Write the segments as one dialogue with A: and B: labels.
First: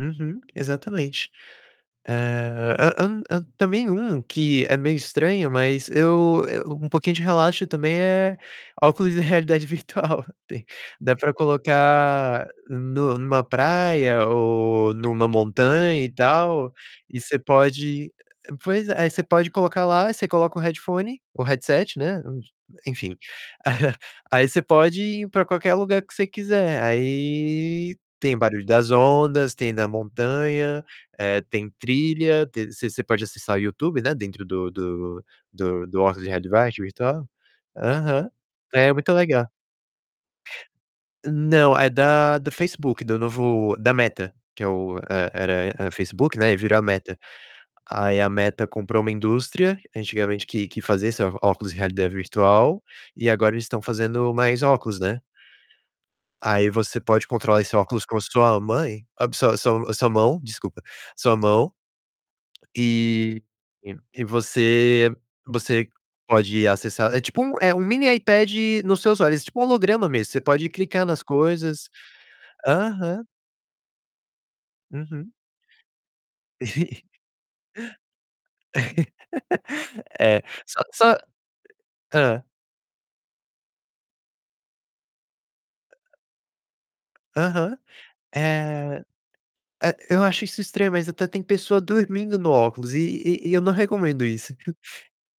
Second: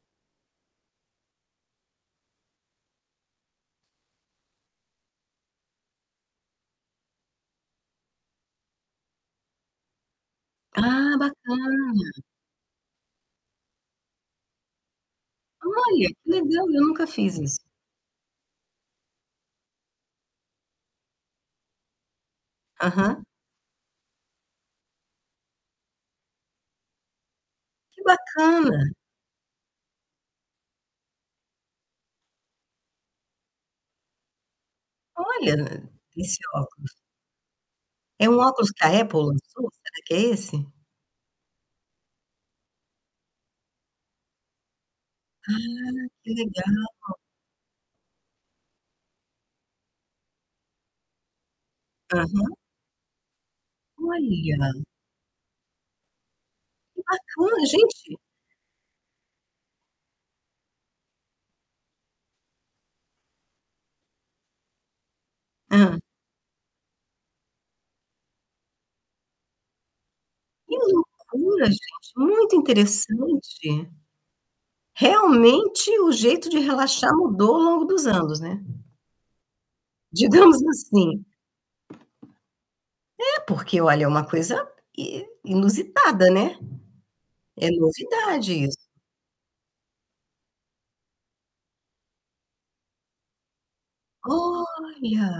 A: Uhum. Exatamente. Eh. Hã hã hã. Também, um que é meio estranho, mas eu eu um pouquinho de relaxo, também, é óculos de realidade virtual. Tem dá
B: Ah,
A: para
B: bacana.
A: colocar nu numa praia ou numa montanha,
B: Olha,
A: e
B: que legal!
A: tal.
B: Eu nunca
A: E você
B: fiz isso.
A: pode pois é. Aí você pode colocar lá, você coloca o headphone o headset, né, enfim.
B: Aham.
A: Aí você pode ir para qualquer lugar que você quiser. Aí
B: Que
A: tem barulho das
B: bacana.
A: ondas, tem na montanha, eh, tem trilha, tem você você pode acessar o YouTube, né, dentro do do do
B: Olha!
A: do óculos de
B: Esse
A: realidade
B: óculos.
A: virtual.
B: É
A: Aham,
B: um óculos que
A: é
B: a
A: muito
B: Apple
A: legal.
B: lançou, será que é esse?
A: Não, é da do Facebook, do novo da Meta. Que é o e era
B: Ah
A: era
B: que
A: Facebook, né, e virou a
B: legal.
A: Meta. Aí a Meta comprou uma indústria, antigamente que que fazia óculos em realidade
B: Aham.
A: virtual. E agora eles estão fazendo mais
B: Olha.
A: óculos, né. Aí você
B: Que
A: pode controlar
B: bacana.
A: esse óculos com
B: Gente
A: a sua mãe sua sua sua mão, desculpa, sua mão. E e você você
B: Hã.
A: pode acessar é tipo um é um mini iPad no seus olhos. É tipo um holograma mesmo, você pode
B: Que
A: clicar nas
B: loucura
A: coisas.
B: gente, muito
A: Aham.
B: interessante.
A: Uhum.
B: Realmente o jeito de relaxar mudou ao longo dos anos, né.
A: É.
B: Digamos
A: Só só
B: assim.
A: Hã.
B: É porque, olha, é uma coisa i inusitada, né. É
A: Aham.
B: novidade isso.
A: Eh. A eu acho isso estranho, mas até tem pessoa dormindo no óculos. E e e eu não recomendo isso.
B: Olha.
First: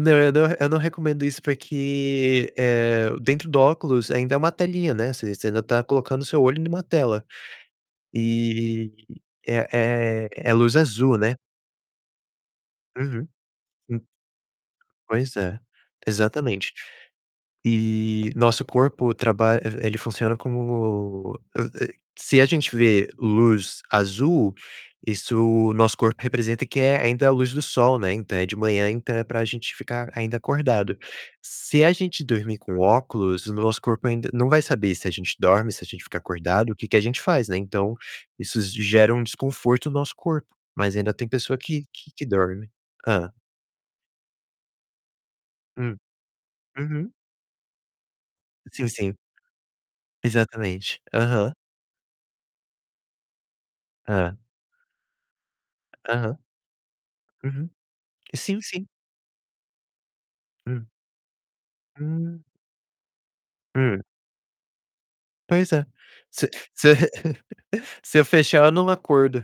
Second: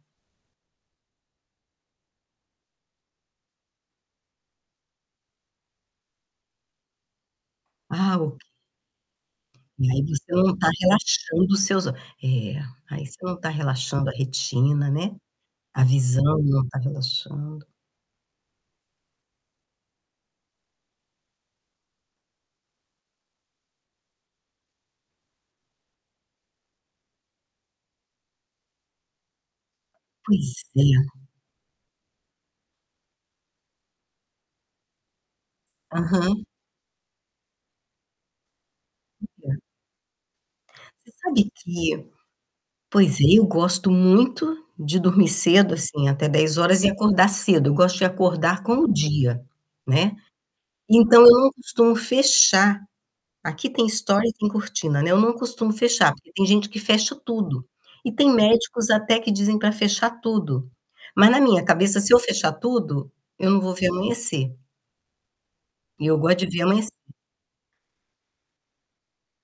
A: Não, eu não eu não recomendo isso porque, eh, dentro do óculos ainda é uma telinha, né. Você você ainda está colocando o seu olho em uma tela.
B: Ah, ok.
A: E e
B: E aí
A: é
B: você
A: é
B: não está
A: luz azul, né.
B: relaxando seus o é, aí você
A: Uhum.
B: não está
A: Hum.
B: relaxando a retina, né.
A: Pois é,
B: A visão não
A: exatamente.
B: está relaxando.
A: E nosso corpo traba e ele funciona como eh, eh, se a gente vê luz azul, isso o nosso corpo representa que é ainda a luz do sol, né. Então é de manhã, então é para gente ficar ainda
B: Pois é.
A: acordado. Se a gente dormir com óculos, o nosso corpo ainda não vai saber se a gente dorme, se a gente fica
B: Aham.
A: acordado, o que que a gente faz, né. Então, isso gera um
B: [unintelligible]
A: desconforto no nosso corpo, mas ainda tem
B: Sabe
A: pessoa que
B: que
A: que que dorme.
B: pois é,
A: Hã.
B: eu gosto muito de dormir cedo,
A: Hum.
B: assim, até 22h e
A: Uhum.
B: acordar cedo, eu gosto de acordar com
A: Sim,
B: o
A: sim.
B: dia, né.
A: Exatamente.
B: Então eu não
A: Aham.
B: costumo fechar. Aqui tem estore e
A: Hã.
B: tem cortina, né, eu não costumo fechar. Porque
A: Aham.
B: tem gente que fecha tudo.
A: Uhum.
B: E tem
A: Sim, sim.
B: médicos até que dizem para fechar tudo.
A: Hum.
B: Mas na minha cabeça se eu
A: Hum.
B: fechar tudo, eu não vou ver
A: Hum.
B: amanhecer.
A: Pois é,
B: E eu gosto
A: se
B: de ver
A: se eu
B: amanhecer.
A: se eu fechar, eu não acordo.